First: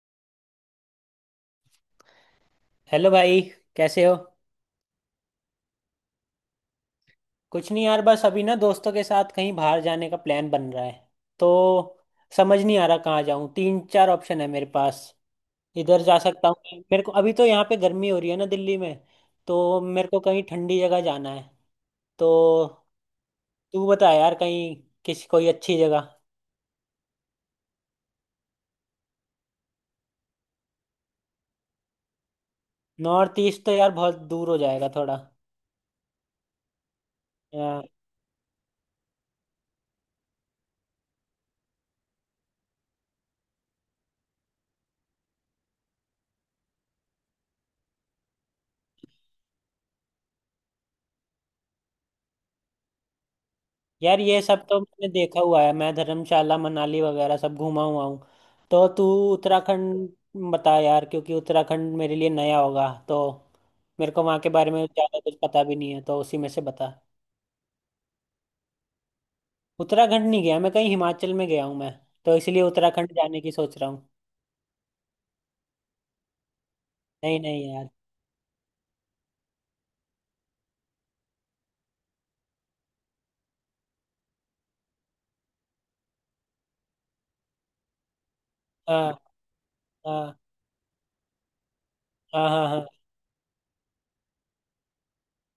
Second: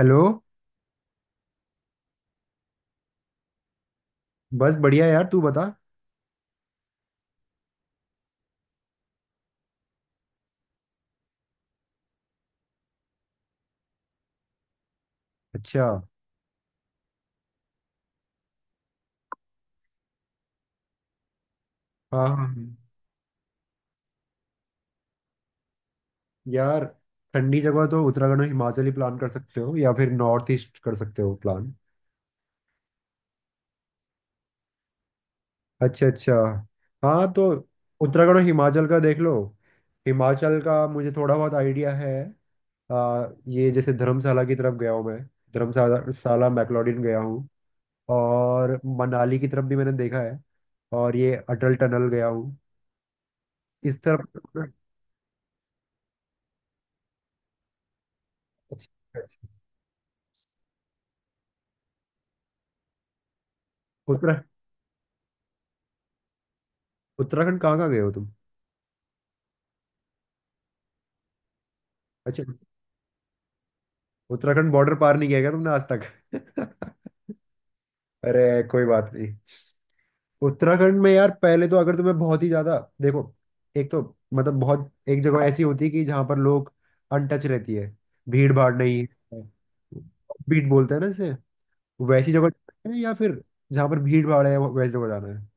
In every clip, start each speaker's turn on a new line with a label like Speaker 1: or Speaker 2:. Speaker 1: Hello.
Speaker 2: Hello भाई। कैसे हो।
Speaker 1: बस बढ़िया यार, तू बता।
Speaker 2: कुछ नहीं यार, बस अभी ना दोस्तों के साथ कहीं बाहर जाने का प्लान बन रहा है तो समझ नहीं आ रहा कहाँ जाऊँ। तीन चार ऑप्शन है मेरे पास।
Speaker 1: अच्छा।
Speaker 2: इधर जा सकता हूँ मेरे को, अभी तो यहाँ पे गर्मी हो रही है ना दिल्ली में, तो मेरे को कहीं ठंडी जगह जाना है।
Speaker 1: हाँ
Speaker 2: तो
Speaker 1: हाँ हाँ।
Speaker 2: तू बता यार, कहीं किसी कोई अच्छी जगह।
Speaker 1: यार, ठंडी जगह तो उत्तराखंड और हिमाचल ही प्लान कर सकते हो, या फिर नॉर्थ ईस्ट कर सकते हो प्लान।
Speaker 2: नॉर्थ ईस्ट तो यार बहुत दूर हो जाएगा थोड़ा।
Speaker 1: अच्छा अच्छा। हाँ, तो उत्तराखंड और हिमाचल का देख लो। हिमाचल का मुझे थोड़ा बहुत आइडिया है। ये जैसे धर्मशाला की तरफ गया हूँ मैं। धर्मशाला शाला मैक्लोडगंज गया हूँ। और मनाली की तरफ भी मैंने देखा है। और ये अटल टनल गया हूँ इस
Speaker 2: यार
Speaker 1: तरफ।
Speaker 2: ये सब तो मैंने देखा हुआ है, मैं धर्मशाला मनाली वगैरह सब घूमा हुआ हूँ। तो तू
Speaker 1: अच्छा अच्छा।
Speaker 2: उत्तराखंड बता यार, क्योंकि उत्तराखंड मेरे लिए नया होगा, तो मेरे को वहाँ
Speaker 1: उत्तरा
Speaker 2: के बारे में ज़्यादा कुछ पता भी नहीं है, तो उसी में से बता।
Speaker 1: उत्तराखंड कहाँ कहाँ गए हो तुम?
Speaker 2: उत्तराखंड नहीं गया मैं कहीं, हिमाचल में गया हूँ मैं, तो
Speaker 1: अच्छा,
Speaker 2: इसलिए उत्तराखंड जाने की सोच रहा हूँ।
Speaker 1: उत्तराखंड बॉर्डर पार नहीं किया क्या तुमने आज तक?
Speaker 2: नहीं नहीं यार।
Speaker 1: अरे, कोई बात नहीं। उत्तराखंड में यार, पहले तो अगर तुम्हें बहुत ही ज्यादा देखो, एक तो मतलब बहुत एक जगह ऐसी होती है कि जहां पर लोग अनटच रहती है, भीड़ भाड़ नहीं
Speaker 2: हाँ
Speaker 1: है,
Speaker 2: हाँ
Speaker 1: बीट बोलते हैं ना जैसे, वैसी
Speaker 2: हाँ,
Speaker 1: जगह
Speaker 2: हाँ हाँ।
Speaker 1: जाना है, या फिर जहां पर भीड़ भाड़ है, वैसी जगह जाना है?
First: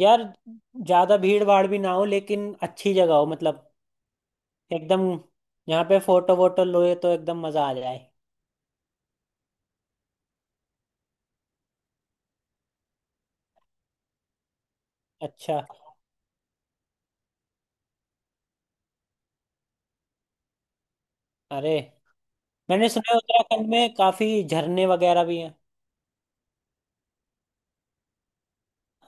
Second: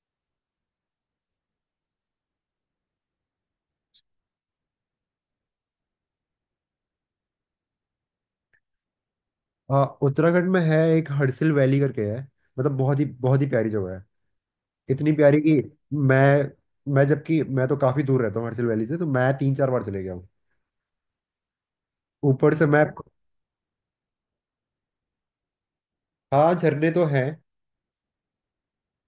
Speaker 2: यार, ज़्यादा भीड़ भाड़ भी ना हो लेकिन अच्छी जगह हो, मतलब एकदम, यहाँ पे फोटो वोटो लोए तो एकदम मज़ा आ जाए।
Speaker 1: हाँ, उत्तराखंड में है एक हडसिल वैली करके है। मतलब बहुत ही प्यारी जगह है। इतनी प्यारी
Speaker 2: अच्छा।
Speaker 1: कि मैं मैं जबकि मैं तो काफी दूर रहता हूँ हडसिल वैली से, तो मैं 3-4 बार चले गया।
Speaker 2: अरे,
Speaker 1: ऊपर से मैं।
Speaker 2: मैंने सुना है उत्तराखंड में काफी झरने वगैरह भी हैं।
Speaker 1: हाँ, झरने तो हैं।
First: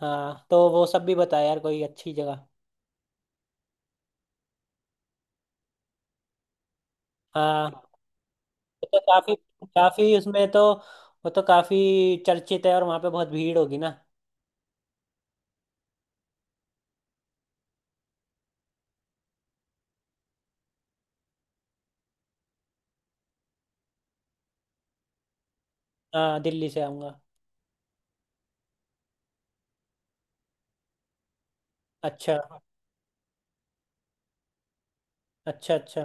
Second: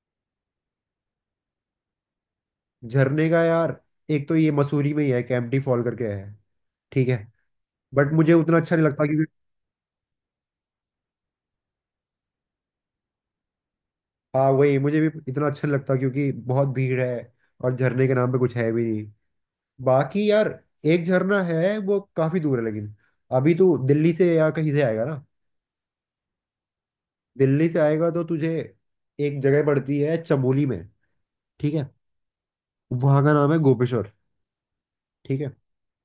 Speaker 2: हाँ, तो वो सब भी बताया यार कोई अच्छी जगह।
Speaker 1: झरने का यार, एक तो ये मसूरी में ही है कैंपटी फॉल करके है। ठीक है।
Speaker 2: हाँ,
Speaker 1: बट मुझे उतना अच्छा नहीं
Speaker 2: वो तो
Speaker 1: लगता क्योंकि।
Speaker 2: काफी काफी उसमें तो वो तो काफी चर्चित है और वहाँ पे बहुत भीड़ होगी ना।
Speaker 1: हाँ, वही मुझे भी इतना अच्छा नहीं लगता क्योंकि बहुत भीड़ है और झरने के नाम पे कुछ है भी नहीं। बाकी यार, एक झरना है वो काफी दूर है लेकिन। अभी तू दिल्ली से या कहीं से आएगा ना?
Speaker 2: हाँ, दिल्ली से आऊंगा।
Speaker 1: दिल्ली से आएगा तो तुझे एक जगह पड़ती है चमोली में। ठीक है।
Speaker 2: अच्छा,
Speaker 1: वहाँ का नाम है गोपेश्वर। ठीक है।
Speaker 2: अच्छा, अच्छा।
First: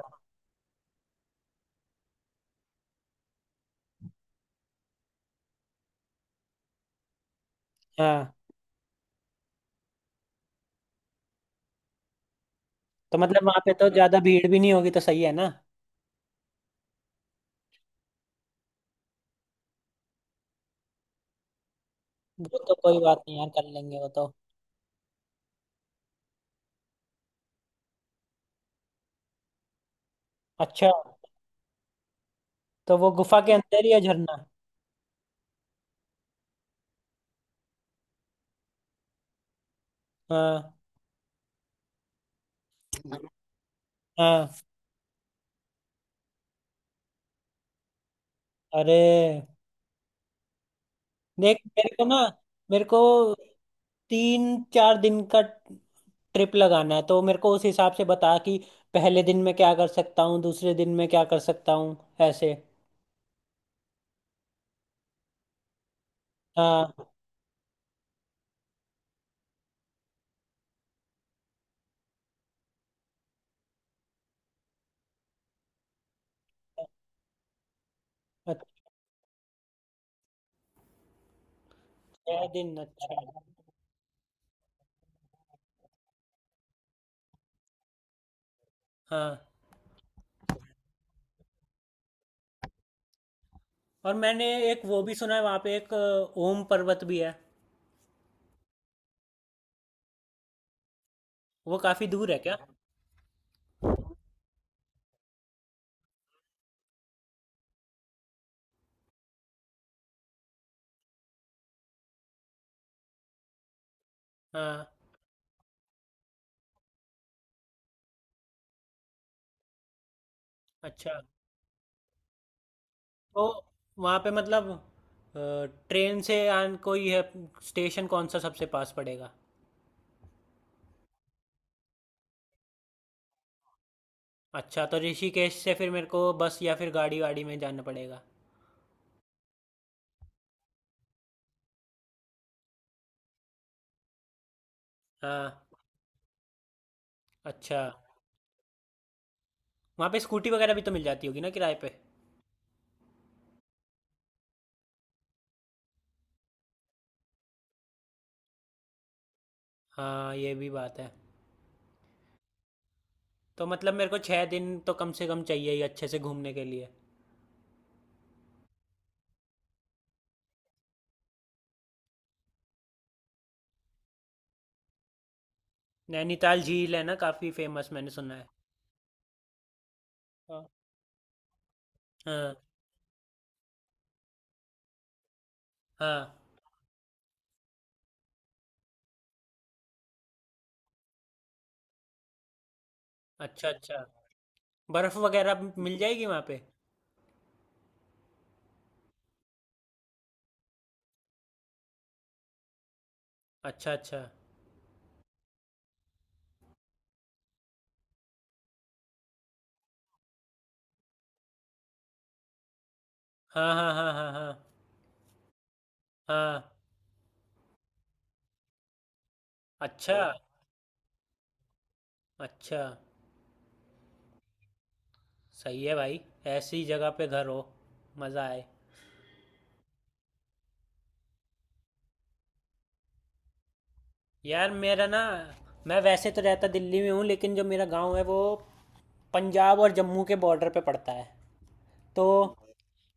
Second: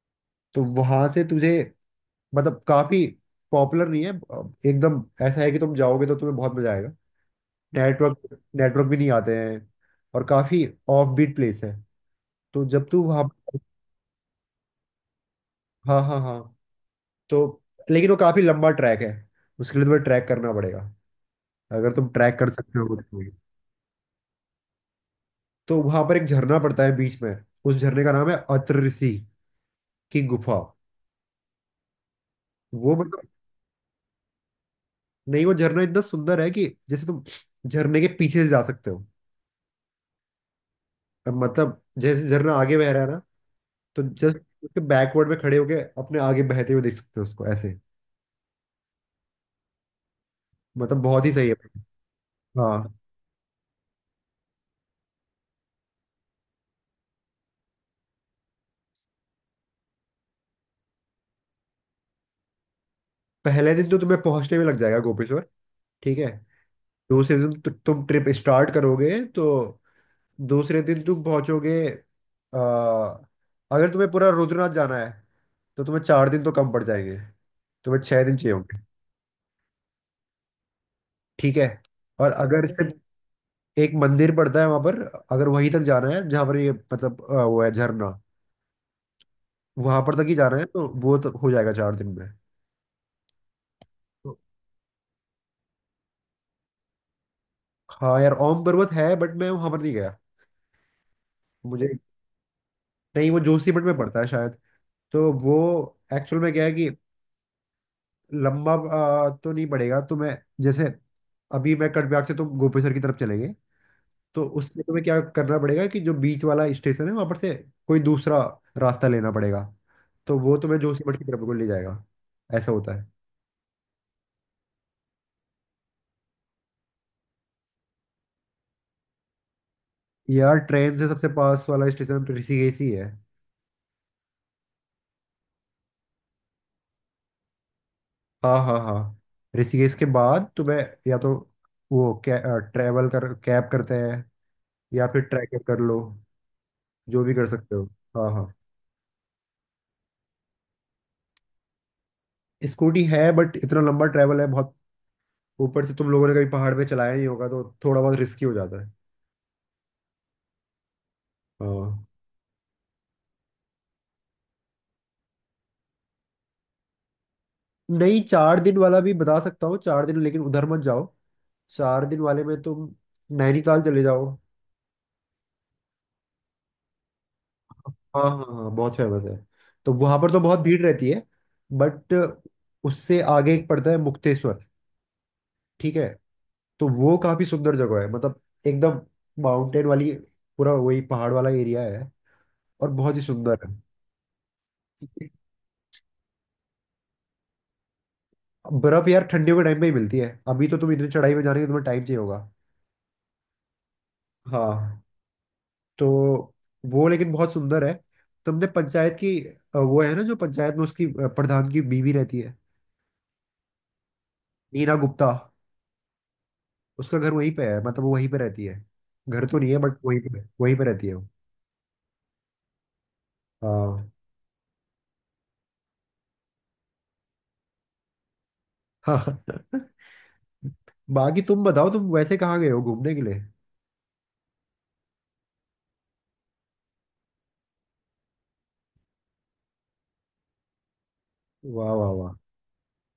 Speaker 1: तो वहां से तुझे, मतलब काफी पॉपुलर नहीं है, एकदम ऐसा है कि तुम जाओगे तो तुम्हें बहुत मजा आएगा।
Speaker 2: हाँ,
Speaker 1: नेटवर्क नेटवर्क भी नहीं आते हैं। और काफी ऑफ बीट प्लेस है। तो जब तू
Speaker 2: तो
Speaker 1: वहाँ।
Speaker 2: मतलब वहाँ पे तो ज्यादा भीड़ भी नहीं होगी, तो सही है ना।
Speaker 1: हाँ हाँ हाँ। तो लेकिन वो काफी लंबा ट्रैक है। उसके लिए तुम्हें ट्रैक करना पड़ेगा। अगर तुम ट्रैक कर
Speaker 2: वो तो
Speaker 1: सकते हो
Speaker 2: कोई
Speaker 1: तो।
Speaker 2: बात नहीं यार, कर लेंगे वो तो।
Speaker 1: तो वहां पर एक झरना पड़ता है बीच में। उस झरने का नाम है अत्र ऋषि की गुफा।
Speaker 2: अच्छा,
Speaker 1: वो,
Speaker 2: तो वो
Speaker 1: मतलब।
Speaker 2: गुफा के अंदर ही है झरना।
Speaker 1: नहीं, वो झरना इतना सुंदर है कि जैसे तुम झरने के पीछे से जा सकते हो।
Speaker 2: हाँ
Speaker 1: अब मतलब जैसे झरना आगे बह रहा है ना, तो जस्ट
Speaker 2: हाँ।
Speaker 1: उसके बैकवर्ड में खड़े होके अपने आगे बहते हुए देख सकते हो उसको ऐसे।
Speaker 2: अरे,
Speaker 1: मतलब बहुत ही सही है।
Speaker 2: देख मेरे को ना,
Speaker 1: हाँ।
Speaker 2: मेरे को तीन चार दिन का ट्रिप लगाना है, तो मेरे को उस हिसाब से बता कि पहले दिन में क्या कर सकता हूँ, दूसरे दिन में क्या कर सकता हूँ, ऐसे।
Speaker 1: पहले दिन तो तुम्हें पहुंचने में लग जाएगा गोपेश्वर। ठीक है।
Speaker 2: हाँ,
Speaker 1: दूसरे दिन तुम ट्रिप स्टार्ट करोगे, तो दूसरे दिन तुम पहुंचोगे। अ, अगर तुम्हें पूरा रुद्रनाथ जाना है तो तुम्हें 4 दिन तो कम पड़ जाएंगे। तुम्हें 6 दिन चाहिए होंगे। ठीक है। और
Speaker 2: छह
Speaker 1: अगर
Speaker 2: दिन
Speaker 1: सिर्फ
Speaker 2: अच्छा।
Speaker 1: एक मंदिर पड़ता है वहां पर, अगर वहीं तक जाना है जहां पर ये मतलब वो है झरना,
Speaker 2: हाँ,
Speaker 1: वहां पर तक ही जाना है, तो वो तो हो जाएगा 4 दिन में।
Speaker 2: और मैंने एक वो भी सुना है वहाँ पे एक ओम पर्वत भी है।
Speaker 1: हाँ यार, ओम पर्वत है बट मैं वहां पर नहीं गया।
Speaker 2: वो
Speaker 1: मुझे।
Speaker 2: काफी दूर है क्या।
Speaker 1: नहीं, वो जोशीमठ में पड़ता है शायद। तो वो एक्चुअल में क्या है कि लंबा तो नहीं पड़ेगा, तो मैं जैसे अभी मैं कटबिहार से तो गोपेश्वर की तरफ चलेंगे, तो उसमें
Speaker 2: हाँ।
Speaker 1: तुम्हें क्या करना पड़ेगा कि जो बीच वाला स्टेशन है वहां पर से कोई दूसरा रास्ता लेना पड़ेगा। तो वो तुम्हें जोशीमठ
Speaker 2: अच्छा,
Speaker 1: की तरफ को ले जाएगा। ऐसा होता है।
Speaker 2: तो वहाँ पे मतलब ट्रेन से आन कोई है, स्टेशन कौन सा सबसे पास पड़ेगा।
Speaker 1: यार, ट्रेन से सबसे पास वाला स्टेशन ऋषिकेश ही है।
Speaker 2: अच्छा, तो ऋषिकेश से फिर मेरे को बस या फिर गाड़ी वाड़ी में जाना पड़ेगा।
Speaker 1: हाँ हाँ हाँ। ऋषिकेश के बाद तुम्हें, या तो वो ट्रैवल कर कैब करते हैं, या फिर ट्रैकर
Speaker 2: हाँ,
Speaker 1: कर लो, जो भी कर सकते
Speaker 2: अच्छा।
Speaker 1: हो। हाँ हाँ।
Speaker 2: वहाँ पे स्कूटी वगैरह भी तो मिल जाती होगी ना किराए पे।
Speaker 1: स्कूटी है बट इतना लंबा ट्रैवल है बहुत। ऊपर से तुम लोगों ने कभी पहाड़ पे चलाया नहीं होगा, तो थोड़ा बहुत रिस्की हो जाता है।
Speaker 2: हाँ, ये भी बात है।
Speaker 1: हाँ।
Speaker 2: तो मतलब मेरे को 6 दिन तो कम से कम चाहिए ही, अच्छे से घूमने के लिए।
Speaker 1: नहीं, 4 दिन वाला भी बता सकता हूँ। 4 दिन, लेकिन उधर मत जाओ। 4 दिन वाले में तुम नैनीताल चले जाओ।
Speaker 2: नैनीताल झील है ना, काफ़ी फेमस, मैंने
Speaker 1: हाँ
Speaker 2: सुना
Speaker 1: हाँ
Speaker 2: है।
Speaker 1: हाँ, बहुत फेमस है। तो वहां पर तो बहुत
Speaker 2: हाँ
Speaker 1: भीड़ रहती है, बट।
Speaker 2: हाँ
Speaker 1: उससे आगे एक पड़ता है मुक्तेश्वर। ठीक है।
Speaker 2: हाँ।
Speaker 1: तो वो काफी सुंदर जगह है, मतलब एकदम माउंटेन वाली। पूरा वही पहाड़ वाला एरिया है और बहुत ही सुंदर
Speaker 2: अच्छा,
Speaker 1: है।
Speaker 2: अच्छा। बर्फ़ वगैरह भी मिल जाएगी वहाँ पे।
Speaker 1: बर्फ यार, ठंडियों के टाइम में ही मिलती है। अभी तो तुम इतनी चढ़ाई में जा रहे हो, तुम्हें टाइम चाहिए होगा।
Speaker 2: अच्छा, अच्छा।
Speaker 1: हाँ। तो वो लेकिन बहुत सुंदर है। तुमने पंचायत की, वो है ना जो पंचायत में उसकी, प्रधान की बीवी रहती है,
Speaker 2: हाँ हाँ हाँ, हाँ हाँ
Speaker 1: नीना गुप्ता?
Speaker 2: हाँ।
Speaker 1: उसका घर वहीं पे है, मतलब वो वहीं पे रहती है। घर तो नहीं है बट
Speaker 2: अच्छा,
Speaker 1: वहीं पे रहती है वो।
Speaker 2: अच्छा।
Speaker 1: हाँ
Speaker 2: सही है भाई, ऐसी जगह पे घर हो, मज़ा आए।
Speaker 1: हाँ। बाकी तुम बताओ, तुम वैसे कहाँ गए हो घूमने के लिए?
Speaker 2: यार मेरा ना, मैं वैसे तो रहता दिल्ली में हूँ, लेकिन जो मेरा गांव है वो पंजाब और जम्मू के बॉर्डर पे पड़ता है।
Speaker 1: वाह वाह
Speaker 2: तो
Speaker 1: वाह।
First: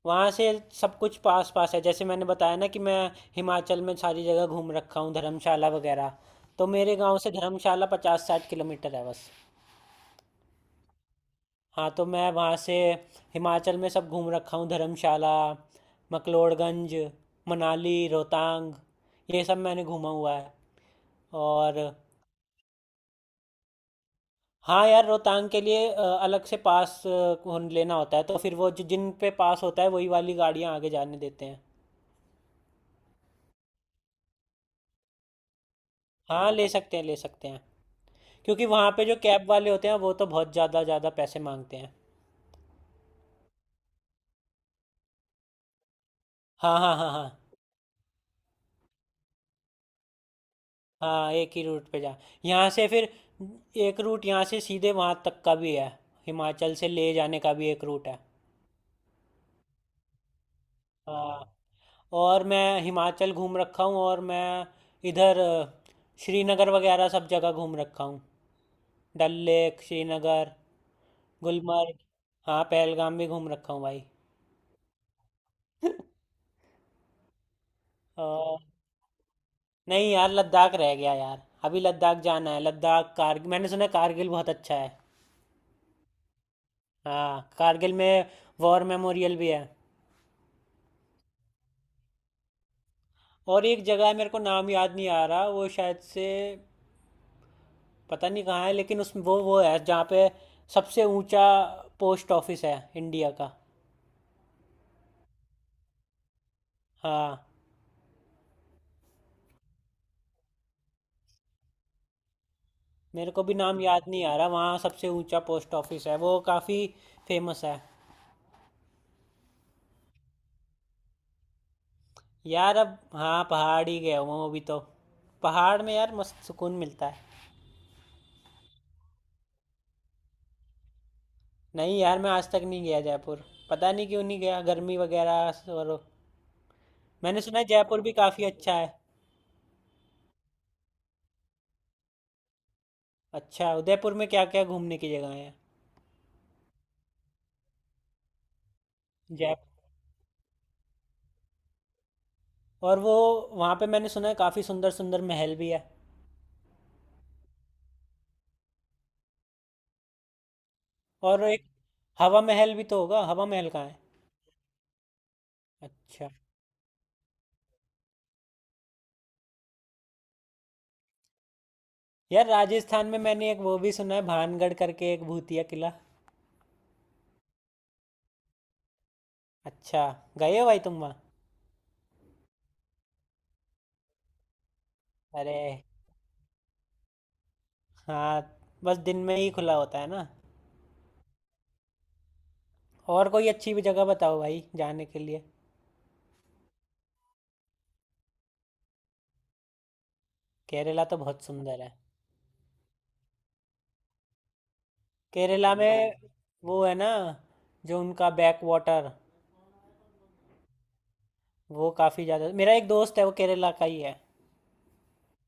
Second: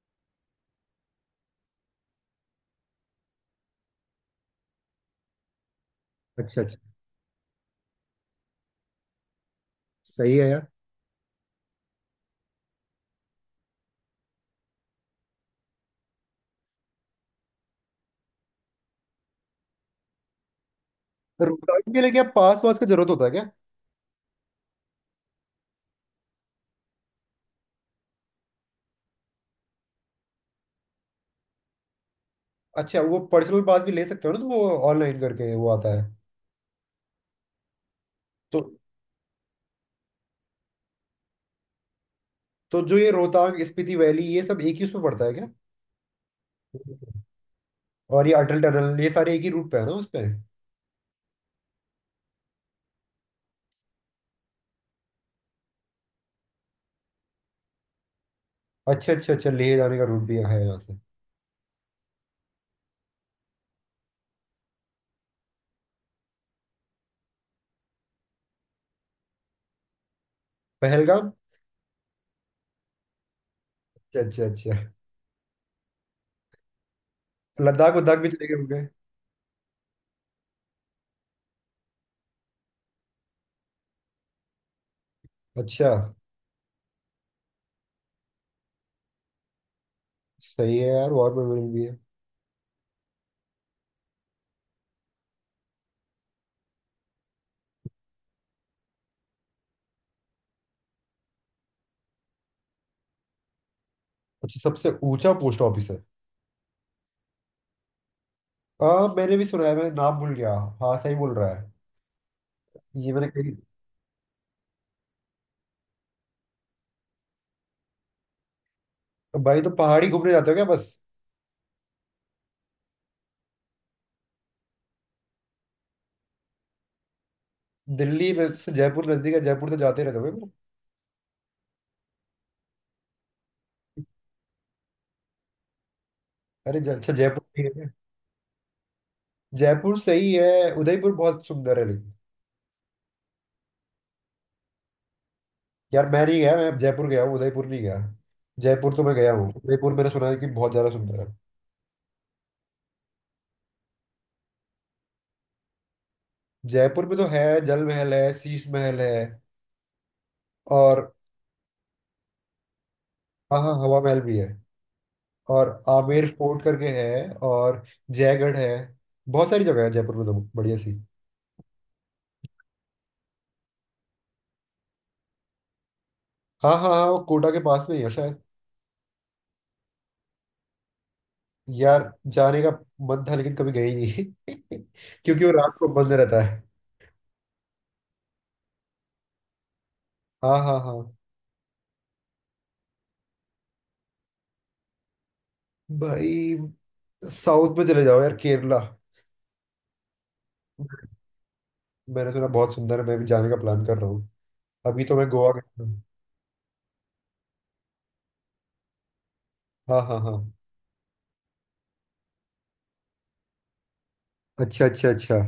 Speaker 2: वहाँ से सब कुछ पास पास है, जैसे मैंने बताया ना कि मैं हिमाचल में सारी जगह घूम रखा हूँ, धर्मशाला वगैरह।
Speaker 1: अच्छा
Speaker 2: तो
Speaker 1: अच्छा।
Speaker 2: मेरे गांव से धर्मशाला 50 60 किलोमीटर है बस।
Speaker 1: सही है यार।
Speaker 2: हाँ, तो मैं वहाँ से हिमाचल में सब घूम रखा हूँ। धर्मशाला, मकलोड़गंज, मनाली, रोहतांग, ये सब मैंने घूमा हुआ है। और
Speaker 1: रिकॉर्डिंग के लिए क्या पास वास का जरूरत होता है क्या?
Speaker 2: हाँ यार, रोहतांग के लिए अलग से पास लेना होता है, तो फिर वो जो जिन पे पास होता है वही वाली गाड़ियाँ आगे जाने देते हैं।
Speaker 1: अच्छा, वो पर्सनल पास भी ले सकते हो ना, तो वो ऑनलाइन करके वो आता है।
Speaker 2: हाँ ले सकते हैं, ले सकते हैं।
Speaker 1: तो
Speaker 2: क्योंकि वहाँ पे जो कैब वाले होते हैं वो तो बहुत ज़्यादा ज़्यादा पैसे मांगते हैं।
Speaker 1: तो जो ये रोहतांग स्पीति वैली, ये सब एक ही उसमें पड़ता है क्या?
Speaker 2: हाँ हाँ हाँ, हाँ
Speaker 1: और ये अटल टनल, ये सारे एक ही रूट पे है ना उस पे?
Speaker 2: हाँ। एक ही रूट पे जा, यहाँ से फिर एक रूट यहाँ से सीधे वहाँ तक का भी है, हिमाचल से ले जाने का भी एक रूट है।
Speaker 1: अच्छा अच्छा अच्छा, लेह जाने का रूट भी है यहाँ से।
Speaker 2: हाँ, और मैं हिमाचल घूम रखा हूँ, और मैं इधर श्रीनगर वगैरह सब जगह घूम रखा हूँ। डल लेक, श्रीनगर,
Speaker 1: पहलगाम।
Speaker 2: गुलमर्ग। हाँ, पहलगाम भी घूम रखा हूँ भाई।
Speaker 1: अच्छा अच्छा अच्छा, लद्दाख वद्दाख भी चले गए
Speaker 2: और
Speaker 1: होंगे?
Speaker 2: नहीं यार, लद्दाख रह गया यार। अभी लद्दाख जाना है, लद्दाख कारगिल, मैंने सुना है कारगिल बहुत अच्छा है।
Speaker 1: अच्छा।
Speaker 2: हाँ, कारगिल में वॉर मेमोरियल भी है।
Speaker 1: सही है यार, वॉर मेमोरियल भी है।
Speaker 2: और एक जगह है, मेरे को नाम याद नहीं आ रहा, वो शायद से पता नहीं कहाँ है, लेकिन उस वो है जहाँ पे सबसे ऊंचा पोस्ट ऑफिस है इंडिया का।
Speaker 1: अच्छा, सबसे ऊंचा पोस्ट ऑफिस है।
Speaker 2: हाँ,
Speaker 1: हाँ, मैंने भी सुना है, मैं नाम भूल गया। हाँ, सही बोल रहा है। ये मैंने
Speaker 2: मेरे को
Speaker 1: कहीं।
Speaker 2: भी नाम याद नहीं आ रहा, वहाँ सबसे ऊंचा पोस्ट ऑफिस है, वो काफ़ी फेमस है।
Speaker 1: तो भाई, तो पहाड़ी घूमने जाते हो क्या बस?
Speaker 2: यार अब हाँ पहाड़ ही गया हूँ, वो भी तो। पहाड़ में यार मस्त सुकून मिलता है।
Speaker 1: दिल्ली में से जयपुर नजदीक है, जयपुर तो जाते रहते हो क्या?
Speaker 2: नहीं यार, मैं आज तक नहीं गया जयपुर, पता नहीं क्यों नहीं गया, गर्मी वगैरह और।
Speaker 1: अरे अच्छा,
Speaker 2: मैंने
Speaker 1: जयपुर
Speaker 2: सुना
Speaker 1: भी
Speaker 2: है
Speaker 1: है क्या?
Speaker 2: जयपुर भी काफ़ी अच्छा है।
Speaker 1: जयपुर सही है, उदयपुर बहुत सुंदर है लेकिन।
Speaker 2: अच्छा, उदयपुर में क्या क्या घूमने की जगह है।
Speaker 1: यार मैं नहीं गया, मैं जयपुर गया हूँ, उदयपुर नहीं गया। जयपुर तो मैं गया हूँ,
Speaker 2: जयपुर,
Speaker 1: उदयपुर मैंने सुना है कि बहुत ज्यादा सुंदर है।
Speaker 2: और वो वहाँ पे मैंने सुना है काफ़ी सुंदर सुंदर महल भी है।
Speaker 1: जयपुर में तो है, जल महल है, शीश महल है, और।
Speaker 2: और एक हवा महल भी तो होगा, हवा
Speaker 1: हाँ
Speaker 2: महल
Speaker 1: हाँ,
Speaker 2: कहाँ है।
Speaker 1: हवा महल भी है। और आमेर
Speaker 2: अच्छा,
Speaker 1: फोर्ट करके है, और जयगढ़ है। बहुत सारी जगह है जयपुर में तो, बढ़िया सी।
Speaker 2: यार राजस्थान में मैंने एक वो भी सुना है, भानगढ़ करके एक भूतिया किला।
Speaker 1: हाँ हाँ हाँ, वो कोटा के पास में ही है शायद।
Speaker 2: अच्छा, गए हो भाई तुम वहाँ।
Speaker 1: यार, जाने का मन था, लेकिन कभी गए ही नहीं। क्योंकि वो
Speaker 2: अरे
Speaker 1: रात को बंद रहता है।
Speaker 2: हाँ, बस दिन में ही खुला होता है ना।
Speaker 1: हाँ हाँ हाँ।
Speaker 2: और कोई अच्छी भी जगह बताओ भाई जाने के लिए।
Speaker 1: भाई, साउथ में चले जाओ यार, केरला।
Speaker 2: केरला तो बहुत सुंदर है।
Speaker 1: मैंने सुना बहुत सुंदर है, मैं भी जाने का प्लान कर रहा हूँ। अभी तो मैं गोवा
Speaker 2: केरला
Speaker 1: गया था।
Speaker 2: में वो है ना, जो उनका बैक वाटर,
Speaker 1: हाँ हाँ हाँ।
Speaker 2: वो काफ़ी ज़्यादा। मेरा एक दोस्त है वो केरला का ही है।
Speaker 1: अच्छा अच्छा अच्छा।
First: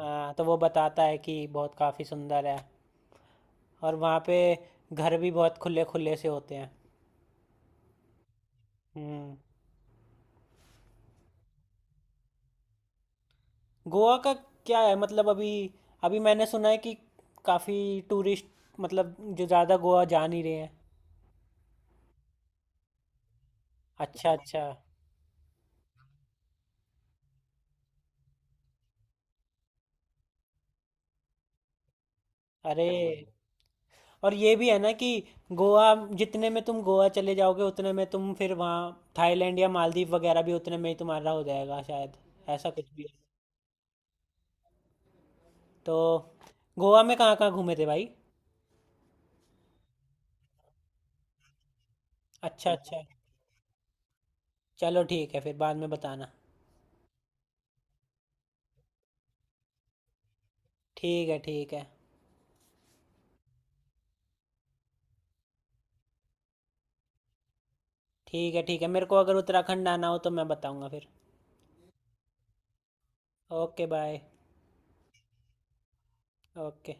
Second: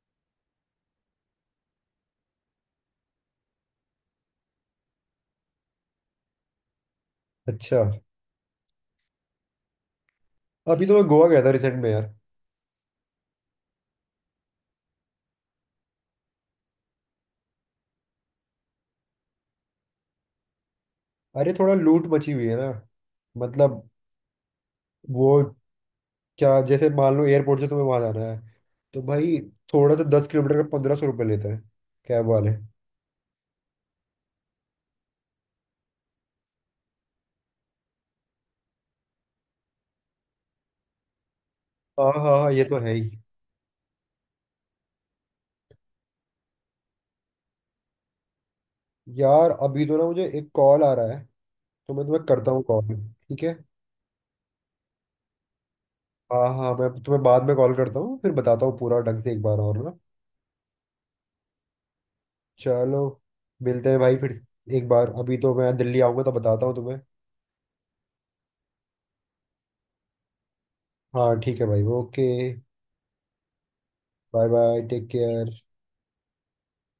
Speaker 2: हाँ, तो वो बताता है कि बहुत काफ़ी सुंदर है, और वहाँ पे घर भी बहुत खुले खुले से होते हैं।
Speaker 1: अच्छा,
Speaker 2: हम्म।
Speaker 1: अभी तो मैं गोवा गया था रिसेंट में यार।
Speaker 2: गोवा का क्या है, मतलब अभी, अभी मैंने सुना है कि काफ़ी टूरिस्ट, मतलब जो ज़्यादा गोवा जा नहीं रहे हैं।
Speaker 1: अरे, थोड़ा लूट मची हुई है ना, मतलब
Speaker 2: अच्छा, अच्छा।
Speaker 1: वो क्या, जैसे मान लो एयरपोर्ट से तुम्हें वहां जाना है, तो भाई थोड़ा सा 10 किलोमीटर का ₹1500 लेता है कैब वाले।
Speaker 2: अरे, और ये भी है ना कि गोवा, जितने में तुम गोवा चले जाओगे उतने में तुम फिर वहाँ थाईलैंड या मालदीव वगैरह भी उतने में ही तुम्हारा हो जाएगा
Speaker 1: हाँ
Speaker 2: शायद।
Speaker 1: हाँ हाँ, ये
Speaker 2: ऐसा
Speaker 1: तो
Speaker 2: कुछ
Speaker 1: है
Speaker 2: भी
Speaker 1: ही।
Speaker 2: है। तो गोवा में कहाँ कहाँ घूमे थे भाई।
Speaker 1: यार, अभी तो ना मुझे एक कॉल आ रहा है, तो मैं तुम्हें करता हूँ
Speaker 2: अच्छा,
Speaker 1: कॉल।
Speaker 2: अच्छा।
Speaker 1: ठीक है।
Speaker 2: चलो ठीक है, फिर बाद में बताना।
Speaker 1: हाँ हाँ, मैं तुम्हें बाद में कॉल करता हूँ, फिर बताता हूँ पूरा ढंग से एक बार और ना।
Speaker 2: ठीक है, ठीक है।
Speaker 1: चलो, मिलते हैं भाई फिर एक बार, अभी तो मैं दिल्ली आऊँगा तो बताता हूँ तुम्हें।
Speaker 2: ठीक है, ठीक है, मेरे को अगर उत्तराखंड आना हो तो मैं बताऊंगा फिर।
Speaker 1: हाँ, ठीक है भाई, okay.
Speaker 2: Okay bye.
Speaker 1: Bye bye, take care.
Speaker 2: Okay.